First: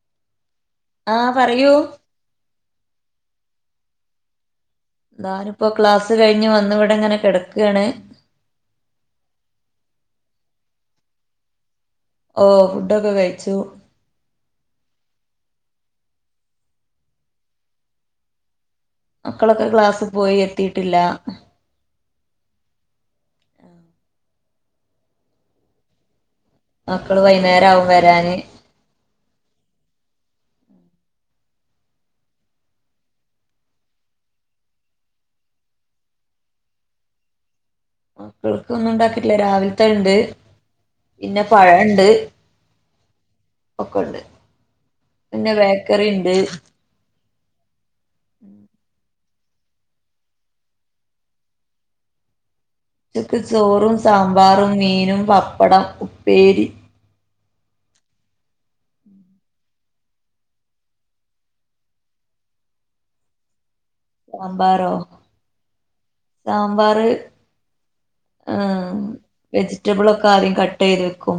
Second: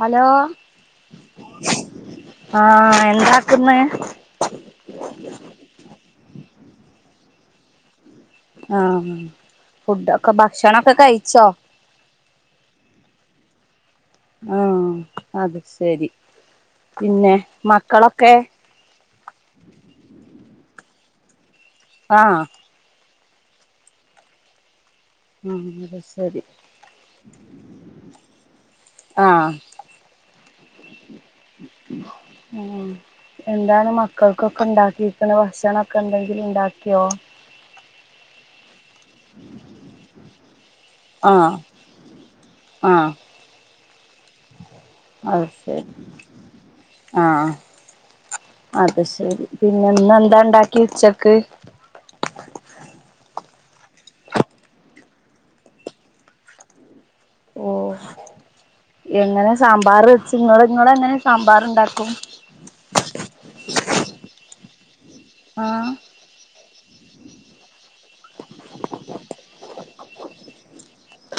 Hello ആ പറയൂ ആ എന്താക്കന്ന് ങ്ങാനിപ്പോൊ ക്ലാസ് കഴിഞ്ഞു വന്ന ഇവിടെ ഇങ്ങനെ കിടക്കുകയാണ് ആ ഫുഡ ഒക്കെ ഭക്ഷണൊക്കെ കഴിച്ചോ ഓ ഫുഡൊക്കെ കഴിച്ചു ആഹ് അത് ശരി പിന്നെ മക്കളൊക്കെ മക്കളൊക്കെ ക്ലാസ് പോയി എത്തിയിട്ടില്ല ആ ആ മ് മക്കള് വൈകുന്നേര ആവും വരാന് മ് എന്താണ് മക്കൾക്കൊക്കെ ഉണ്ടാക്കിരിക്കണ ഭക്ഷണംന്തൊക്കെ ഉണ്ടെങ്കിൽ ഉണ്ടാക്കിയോ മ് ഒന്നും ഉണ്ടാക്കിയിട്ടില്ല രാവിലത്തെ ഉണ്ട് പിന്നെ ആഹ് പഴണ്ട് ആഹ് ഒക്കെ ഉണ്ട് അത് പിന്നെ ശരി ബേക്കറി ഉണ്ട് ആഅത ശരി പിന്നെന്ന എന്താ ഉണ്ടാക്കി ഉച്ചക്ക് ച്ചെക്ക് ചോറും സാമ്പാറും മീനും പപ്പടം ഉപ്പേരി ഓ എങ്ങനെ സാമ്പാർ വെച്ച്ങ്ങ ഇങ്ങള എങ്ങനെ സാമ്പാർ ഉണ്ടാക്കും സാമ്പറോ ആ സാമ്പാർ ആ വെജിറ്റബിള ഒക്കെ ആദ്യം കട്ട്യ്തുവാക്കും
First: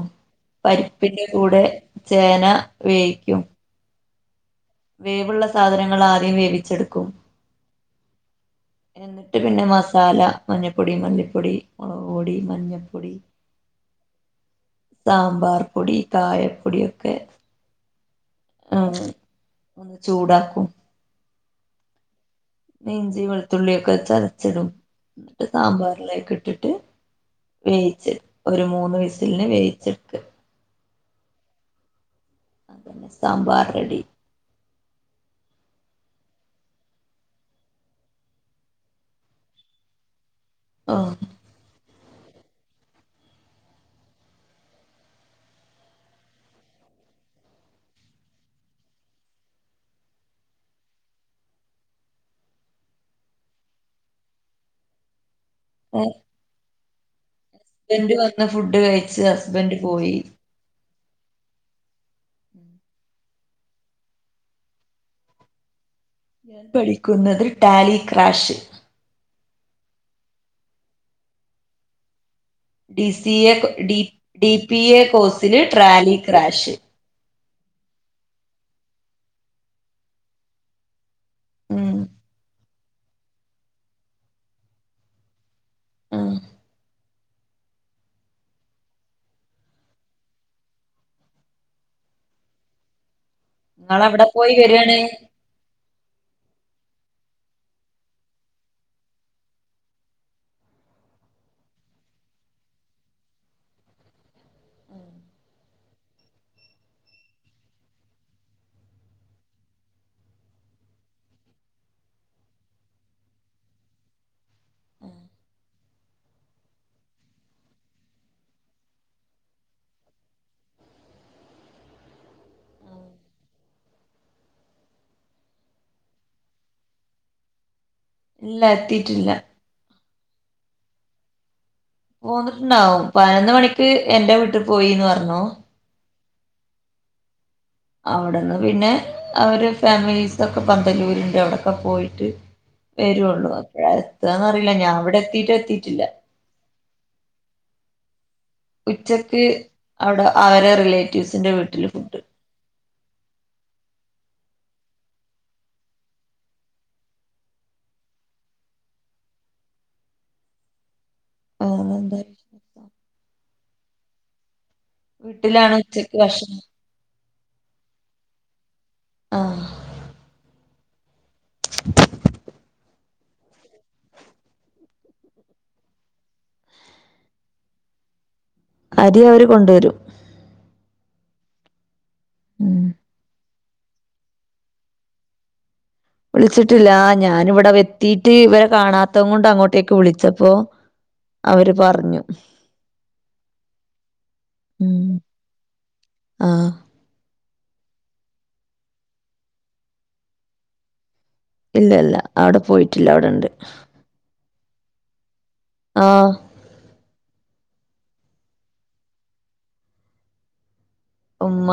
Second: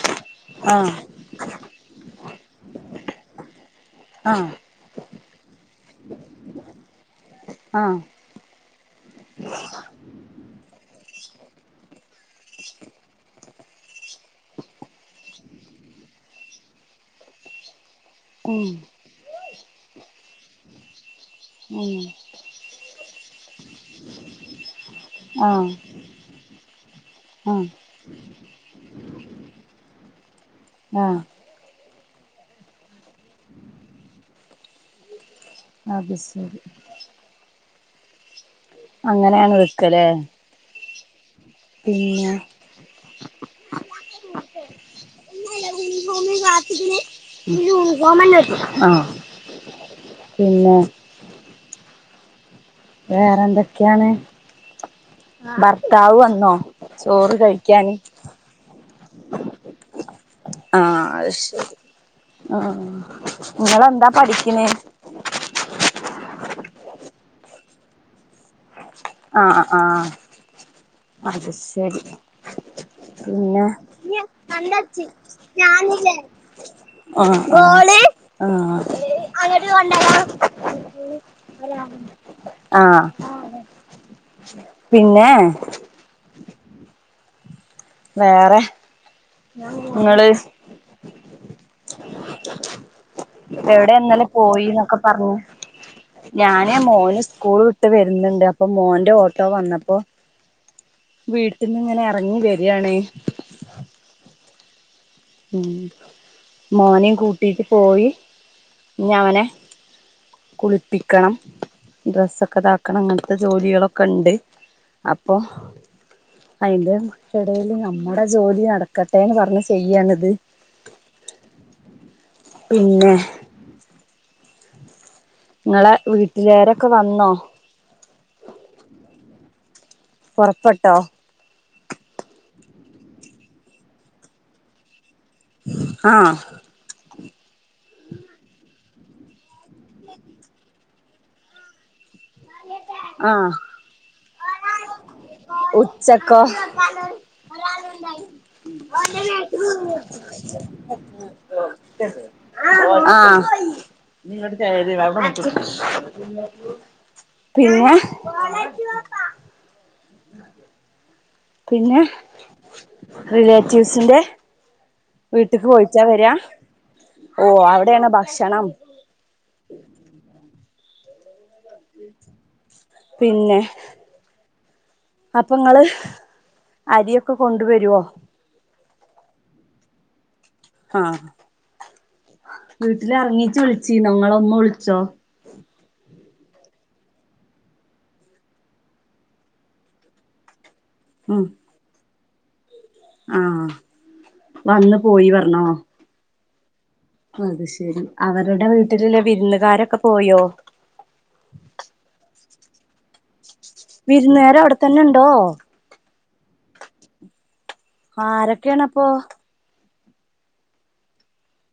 ആഹ് പരിപ്പിന്റെ കൂടെ ചേന വേഗിക്കും ആ വേവള്ള സാധനങ്ങൾ ആദ്യം വേവിച്ചെടുക്കും ആ എന്നിട്ട് പിന്നെ മസാല മഞ്ഞപ്പൊടിയും പൊടി മുളക് പൊടി മഞ്ഞപ്പൊടി സാമ്പാർ പൊടി കായപ്പൊട ഒക്കെ കുൺ ഒന്ന് ചൂടാക്കും മ് മെഞ്ചി വെളുത്തുള്ളിയൊക്കെ ചരച്ചിടും എന്നിട്ട് ആഹ് സാമ്പാറിലേകിട്ട ഇട്ടിട്ട് ആഹ് വേയിച്ച് ഒരു മൂന്ന് വിസിലിന് വേിച്ചെടുക്ക് ആഹ് അന്നെ സാമ്പാർ റെഡി അത് ശരി അങ്ങനെയാണ് വിൽക്കലേ ആഹ പിന്നെ ആ പിന്നെ വേറെ എന്തൊക്കെയാണ് ഭർത്താവ് വന്നോ സോറ് സ്ന്റ് വ ഫുഡ് കഴിച്ചു ഹസ്ബൻഡ് പോയി ആഹ ശരി ആ നിങ്ങെന്താ പഠിക്കണേ ഞൻ പഠിക്കുന്നത് ടാലി ക്രാഷ് ആഹ് ആഹ അത് ശരി ഡി സി എ പിന്നെ ഡി ഡി പി എ കോഴ്സില് ട്രാലി ക്രാഷ് ള ആ അണ്ട ഉം ആ ആഹ പിന്നെ ഉം വേറെ നിങ്ങള് എവിടെ എന്നാല നിങ്ങളവിടെ പോയി വരാണ് പോയിന്നൊക്കെ പറഞ്ഞു ഞാൻ ആ മോന് സ്കൂൾ വിട്ട് വരുന്നുണ്ട് അപ്പൊ മോന്റെ ഓട്ടോ വന്നപ്പോ വീട്ടിൽന്ന് ഇങ്ങനെ ഇറങ്ങി വരാണ് ഉം മോനേം കൂട്ടിട്ട് പോയി ഇനി അവനെ കുളിപ്പിക്കണം ഡ്രെസ്സൊക്കെതാക്കണം അങ്ങനത്തെ ജോലികളൊക്കെണ്ട് അപ്പൊ അതിന്റെ ഇടേല് നമ്മുടെ ജോലി നടക്കട്ടെന്ന് പറഞ്ഞ് ചെയ്യാണ് പിന്നെ ങ്ങളെ വീട്ടിലാരൊക്കെ വന്നോ ഇല്ല എത്തിട്ടില്ല പൊറപ്പെട്ടോ പോന്നിട്ടുണ്ടാവും പതിനൊന്ന് മണിക്ക് എന്റെ വീട്ടി പോയിന്ന് പറഞ്ഞു ആഹ അവിടെന്ന് പിന്നെ അവര് ഫാമിലീ സൊക്കെ പന്തലൂരുണ്ട് അവിടെക്കെ പോയിട്ട് വരുള്ളൂ ആഹ് അപ്പഴ എത്താന്നറില്ല ഞാൻ അവിടെ എത്തിട്ട എത്തിട്ടില്ല ഉച്ചക്കോ ഉച്ചക്ക് അവിടെ അവരെ റിലേറ്റീവ്സിന്റെ വീട്ടില് ഫുഡ് ആഹ നിങ്ങടെ ചര് അവിടെണ്ട് പിന്നെ പിന്നെ വേറെന്താ റിലേ ജ്യൂസിന്റെ വീട്ട്ക്ക് വീട്ടിലാണ് പോയിറ്റാ ഉച്ചക്ക് വരാ ഭക്ഷണം ഓ അവിടെയാണ് ബക്ഷണം ആഹ് പിന്നെ അപ്പങ്ങള് അരിയൊക്കെ കൊണ്ടുവരുവോ അരി അവര് കൊണ്ടുവരും ഹാ ഉം വീട്ടിലെറങ്ങിറ്റ് വിളി ചീ നിങ്ങളൊമ്മ വിളിച്ചോ വിളിച്ചിട്ടില്ല ഞാനിവിടെ വത്തീട്ട് ഇവരെ കാണാത്തെംകൊണ്ട് അങ്ങോട്ടേക്ക് വിളിച്ചപ്പോ അവര് പറഞ്ഞു [inaudible] ആഹ വന്ന് പോയി പറന്നോ ആഹ അത് ശെരി അവരടെ വീട്ടിലുള്ള വിരുന്നുകാരൊക്കെ പോയോ ഇല്ല ഇല്ല അവിടെ പോയിട്ടില്ല അവിടെണ്ട് വിരുന്നേരം അവിടെത്തന്നെണ്ടോ ആ ആ ആരൊക്കെയണപ്പൊ ഉമ്മ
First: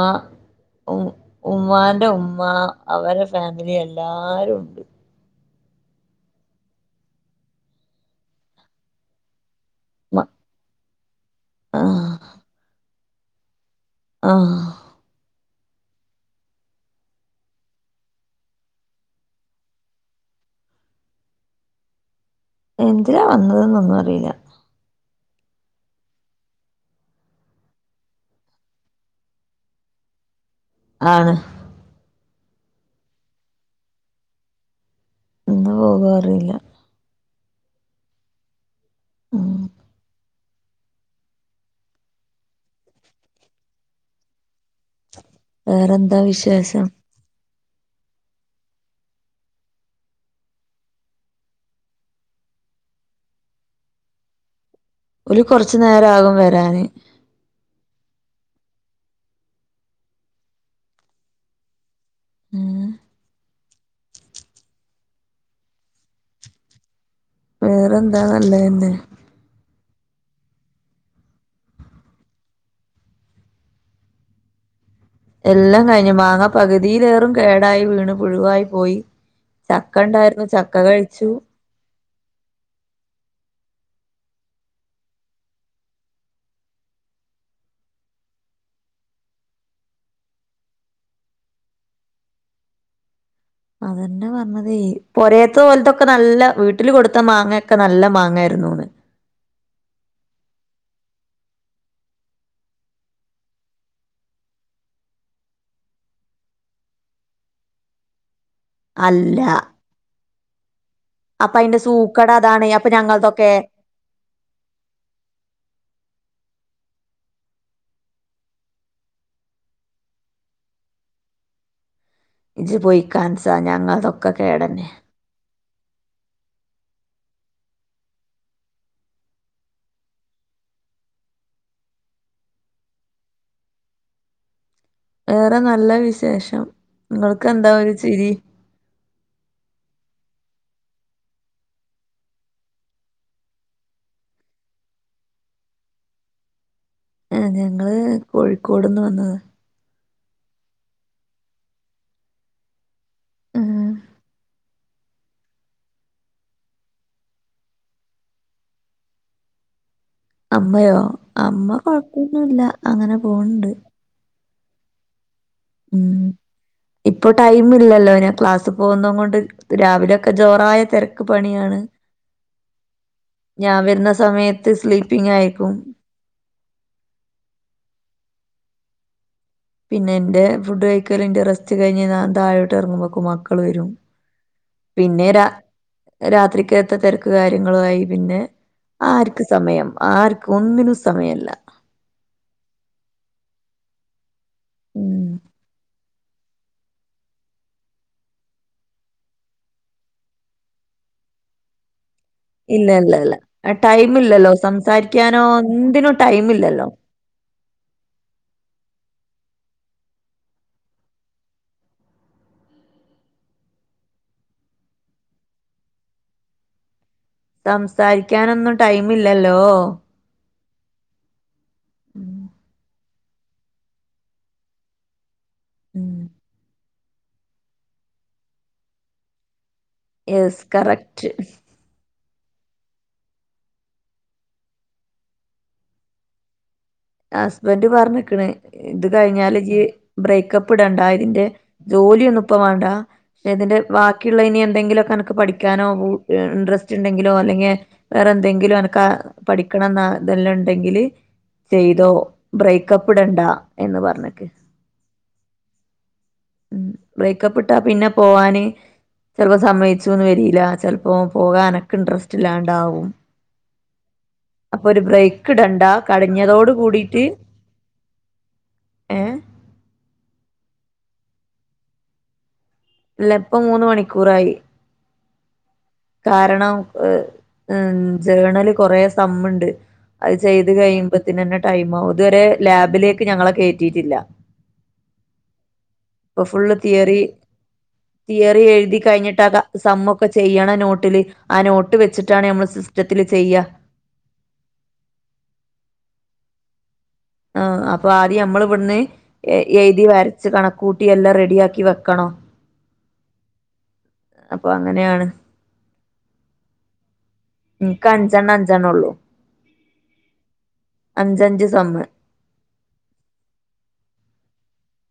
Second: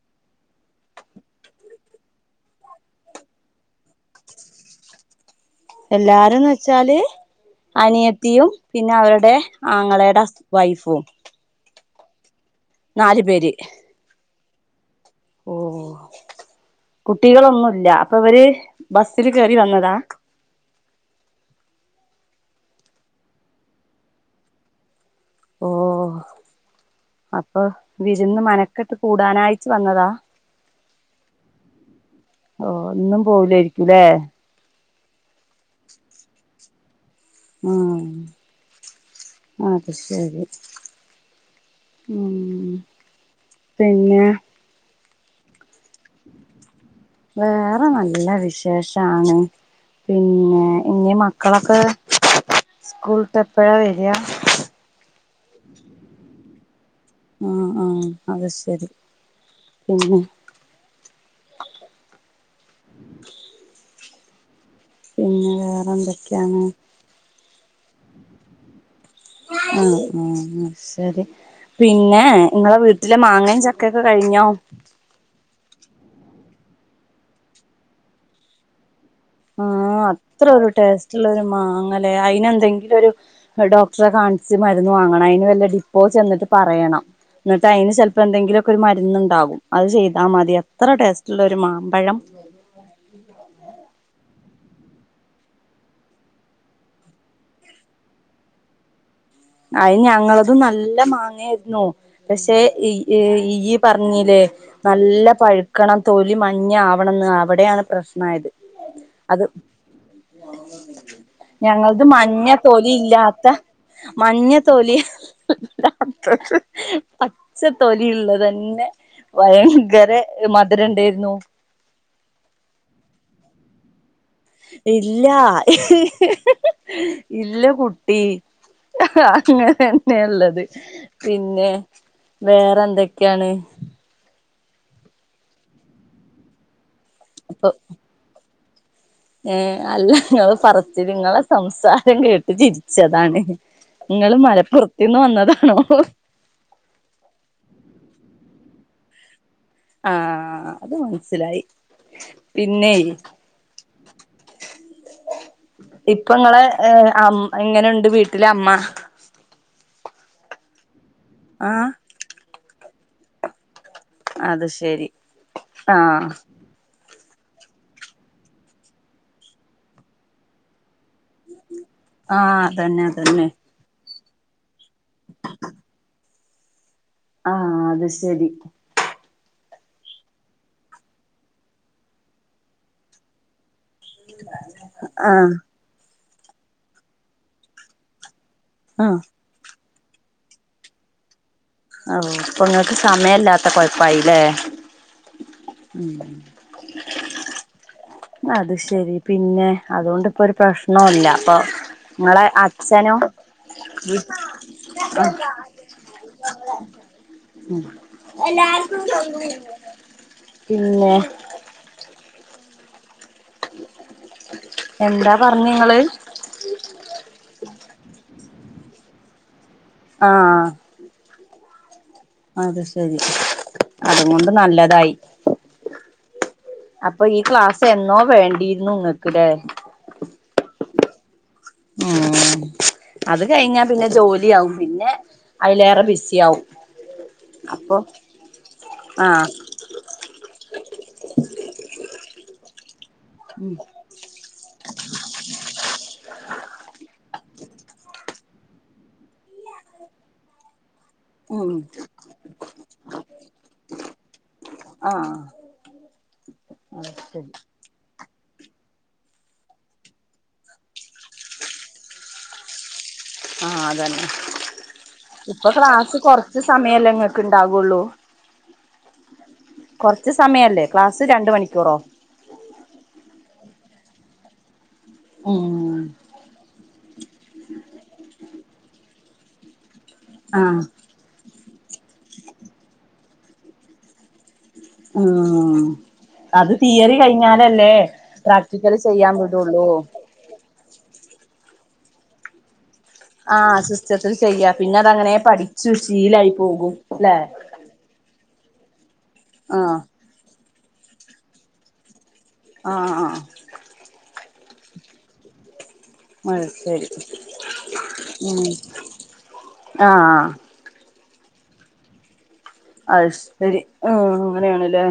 ഉ ഉമ്മാന്റെ ഉമ്മ അവരെ ഫാമിലി എല്ലാരും ഉണ്ട് എല്ലാരുംന്ന് വെച്ചാല് അനിയത്തിയും പിന്നെ അവരുടെ ആങ്ങളേടെ അസ് വൈഫും ആഹ നാല് പേര് ആഹ ഓ കുട്ടികളൊന്നുല്ല അപ്പൊ ഇവര് ബസിൽ കേറി വന്നതാ എന്തിനാ വന്നതെന്നൊന്നും അറിയില്ല ഓ അപ്പൊ വിരുന്ന് മനക്കെട്ട് കൂടാനായിറ്റ് വന്നതാ ആണ് ഓ ഇന്നും പോവുലായിരിക്കുംലേ ഇന്ന് പോകാ അറിയില്ല മ്മ് ഉം അത് ശരി ഉമ്മ് പിന്നെ [inaudible] വേറെന്താ വിശേഷം? വേറെ നല്ല വിശേഷാണ് പിന്നെ ഇനി മക്കളൊക്കെ സ്കൂൾട്ടു എപ്പോഴാ വരിക ഒര് കൊറച്ചു നേരം ആകും വരാന് ആഹ ആഹ അത് ശരി പിന്നെ [unintelligible] ഉമ്മ് പിന്നെ വേറെന്തൊക്കെയാണ് വേറെന്താനല്ലതന്നെ [unintelligible] ഉ ശരി പിന്നെ നിങ്ങളെ വീട്ടിലെ മാങ്ങയും ചക്കയൊക്കെ കഴിഞ്ഞോ എല്ലാം കഴിഞ്ഞു മാങ്ങ പകുതിയിലേറും കേടായി വീണു പുഴുവായി പോയി ആഹ ചക്ക ഉണ്ടായിരുന്നു അത്ര ഒരു ചക്ക ടേസ്റ്റള്ള കഴിച്ചു ഒരു മാങ്ങല്ലേ അയിന് എന്തെങ്കിലും ഒരു ഡോക്ടറെ കാണി [unintelligible] മരുന്ന് വാങ്ങണം അതിന് വല്ല ഡിപ്പോ ചെന്നിട്ട് പറയണം എന്നിട്ട് അതിന് ചിലപ്പോ എന്തെങ്കിലുമൊക്കെ ഒരു മരുന്ന്ണ്ടാകും അത് ചെയ്താൽ മതി എത്ര ടേസ്റ്റ്ള്ള ഒരു മാമ്പഴം അതന്നെ പറഞ്ഞതെ പൊരേത്ത പോലത്തൊക്കെ നല്ല വീട്ടില് കൊടുത്ത മാങ്ങൊക്കെ നല്ല മാങ്ങായിരുന്നുന്ന് അത് ഞങ്ങളതും നല്ല മാങ്ങായിരുന്നു പക്ഷെ ഈ പറഞ്ഞില്ലേ നല്ല പഴുക്കണം തൊലി മഞ്ഞ ആവണന്ന് അവിടെയാണ് പ്രശ്നമായത് അല്ല [inaudible] അപ്പൊ അയിന്റെ ഞങ്ങളത് സൂക്കെട് മഞ്ഞ അതാണ് അപ്പൊ തൊലി ഇല്ലാത്ത ഞങ്ങതൊക്കെ മഞ്ഞ തൊലി ഇല്ലാത്തത് പച്ച തൊലിയുള്ളത് തന്നെ ഭയങ്കര മധുര ഉണ്ടായിരുന്നു ഇജ്ജ് പോയി കാണിച്ച് താ ഞങ്ങളതൊ ഒക്കെ കേടന്നെയാ ഇല്ല [unintelligible] ഇല്ല കുട്ടി [unintelligible] അങ്ങനെ തന്നെയാ ഇള്ളത് പിന്നെ വേറെ എന്തൊക്കെയാണ് വേറെ നല്ല വിശേഷം നിങ്ങൾക്ക് എന്താ ഒരു ചിരി ങ്ങേ അല്ല നിങ്ങൾ പറച്ചിൽ നിങ്ങളെ സംസാരം കേട്ട് ചിരിച്ചതാണ് നിങ്ങള് മലപ്പുറത്തീന്ന് വന്നതാണോ ആ ഞങ്ങള് കോഴിക്കോടിന്ന് വന്നത ആ അത് മനസിലായി പിന്നെ ഇപ്പ നിങ്ങളെ അ എങ്ങനെണ്ട് വീട്ടില് അമ്മ അമ്മയോ ആ അമ്മ കൊഴപ്പൊന്നുമില്ല അങ്ങനെ പോണുണ്ട് അത് ശരി ആ ഉം ഇപ്പൊ ടൈം ഇല്ലല്ലോ ഞാൻ ക്ലാസ് പോകുന്നും കൊണ്ട് രാവിലെയൊക്കെ ജോറായ തിരക്ക് പണിയാണ് ആ അതന്നെ അതന്നെ ഞാൻ വരുന്ന സമയത്ത് സ്ലീപ്പിങ് അയെക്കും ആ അത് ശരി പിന്നെ എന്റെ ഫുഡ് കഴീക്കലിൻ്റ റെസ്റ്റ് കഴിഞ്ഞ് ഞാൻ താഴോട്ട് എറങ്ങ്മ്പോക്കും മക്കള് വരും പിന്നെ ആ രാ രാത്രിക്കാത്തെ തെരക്ക് കാര്യങ്ങളുമായി പിന്നെ ആ ആർക്ക് സമയം ആർക്കും ഒന്നിനും സമയില്ല ഓ ഇപ്പം നിങ്ങക്ക് സമയില്ലാത്ത കൊഴപ്പായില്ലേ ഉം ഉം അത് ശരി പിന്നെ അത്കൊണ്ട് ഇപ്പം ഒരു പ്രശ്നില്ലാ അപ്പൊ നിങ്ങളെ ഇല്ല ഇല്ല അച്ഛനോ ഇല്ല ടൈമം ഇല്ലല്ലോ ആ സംസാരിക്കാനോ എന്തിനും ടൈമില്ലല്ലോ ഉം പിന്നെ എന്താ പറഞ്ഞ നിങ്ങള് സംസാരി ക്കാനൊന്നും ടൈമില്ലാല്ലോ ആ ഉം അത് ശെരി അത് കൊണ്ട് നല്ലതായി ഉം അപ്പം ഈ ക്ലാസ് എന്നോ വേണ്ടിയിരുന്നു നിങ്ങക്ക്ല്ലേ യെസ് കറക്റ്റ് ഉം അത് കഴിഞ്ഞാ പിന്നെ ജോലി ആവും പിന്നെ അയിലേറെ ബിസിയാവും ഹസ്ബൻഡ് പറഞ്ഞിക്കണ് ഇത് ആഹ് കഴിഞ്ഞാല് ജ് ബ്രേക്കപ്പ് ഇടണ്ട ഇതിന്റെ ജോലിയൊന്നും ഇപ്പം വേണ്ടാ ഉം ഇതിന്റെ ബാക്കിയുള്ള ഇനി എന്തെങ്കിലും ഒക്കെ അനക്ക് പഠിക്കാനോ ഊ ഇൻട്രസ്റ്റ് ഉണ്ടെങ്കിലോ അല്ലെങ്കി വേറെ എന്തെങ്കിലും അനക്ക് ആ പഠിക്കണന്ന എന്തേലും ഒണ്ടെങ്കില് ഉം ചെയ്തോ ബ്രേക്കപ്പ് ഇടണ്ടാ എന്ന് പറഞ്ഞക്ക് ആഹ് അത് ശരി ബ്രേക്കപ്പ് ഇട്ടാ പിന്നെ പോവാന് ചെലപ്പോ സമ്മേയിച്ചുന്ന് വെരില്ല ചെലപ്പോ പോകൻ എനക്ക് ഇൻട്രസ്റ്റ് ഇല്ലാണ്ടാവും ആാ അതന്നെ അപ്പൊ ഒരു ബ്രേക്ക് ഇപ്പം ഇടണ്ട ക്ലാസ്സ് കൊറ കൊറച്ച് കടിഞ്ഞതോട് സമയല്ലോ കൂടിട്ട് ഇങ്ങക്ക് ഒണ്ടാകോള്ളൂ ഏഹ് കൊറ ച്ച് സമയല്ലേ ക്ലാസ് രണ്ട് മണിക്കൂറോ ഇല്ല ഇപ്പം മൂന്ന് മണിക്കൂറായി ഉം കാരണം യ് ജേണല് കൊറേ സ തമ്മ്ണ്ട് അത് ചെയ്ത് ആഹ് കഴിയ് ടൈമാവും ഇത് വെരെ ലാബിലേക്ക് ഞങ്ങളെ കയറ്റിയിട്ടില്ല ഉം അത് തിയറി കഴിഞ്ഞാലല്ലോ തിയറി എഴുതി കഴിഞ്ഞാട്ടാതാ സമ്മേ ഒക്കെ ചെയ്യണം നോട്ട ട്ട ആ നോട്ട് വച്ചിട്ടാണ് നമ്മ ആഹ സിസ്റ്റത്തിൽ ചെയ്യാ പിന്നെ അത അങ്ങനെ പഠിച്ചു ശീലായി പോകും ല്ലേ ആ അപ്പൊ ആദ്യം നമ്മള് അവിടന്ന ആഹ് എഴുതി വരച്ച് കണക്ക കൂട്ടിയെല്ലാം റെഡിയാക്കി വെക്കണോ ആഹ ആ അപ്പൊ അങ്ങനെയാണ് അഹ ശരി ഉംക്ക് അഞ്ചാൻ ഉം അഞ്ജാാനള്ളോ ആഹ് അഞ്ചഞ്ച് സമ്മ അ ശരി ഉ അങ്ങനെയാണല്ലേ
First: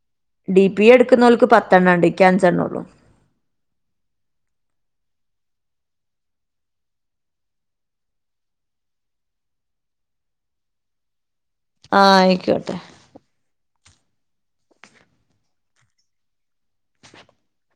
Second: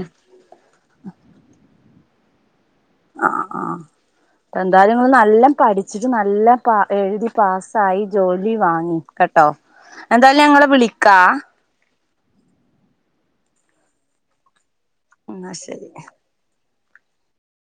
ഡി പി എടുക്കുന്നവൾക്ക് പത്തെണ്ണം ഉണ്ട് ക്യാൻസ്െണ്ണേള്ളൂ ആ ആ് എന്തായാലുംങ്ങള് നല്ല പഠിച്ചിട്ട് നല്ല പ എഴുതി പാസ്സായി ജോലി വാങ്ങി കേട്ടോ എന്തായാലും ഞങ്ങള്െ വിളിക്കാ ആഹ ആയിക്കോട്ടെ ആ ശരി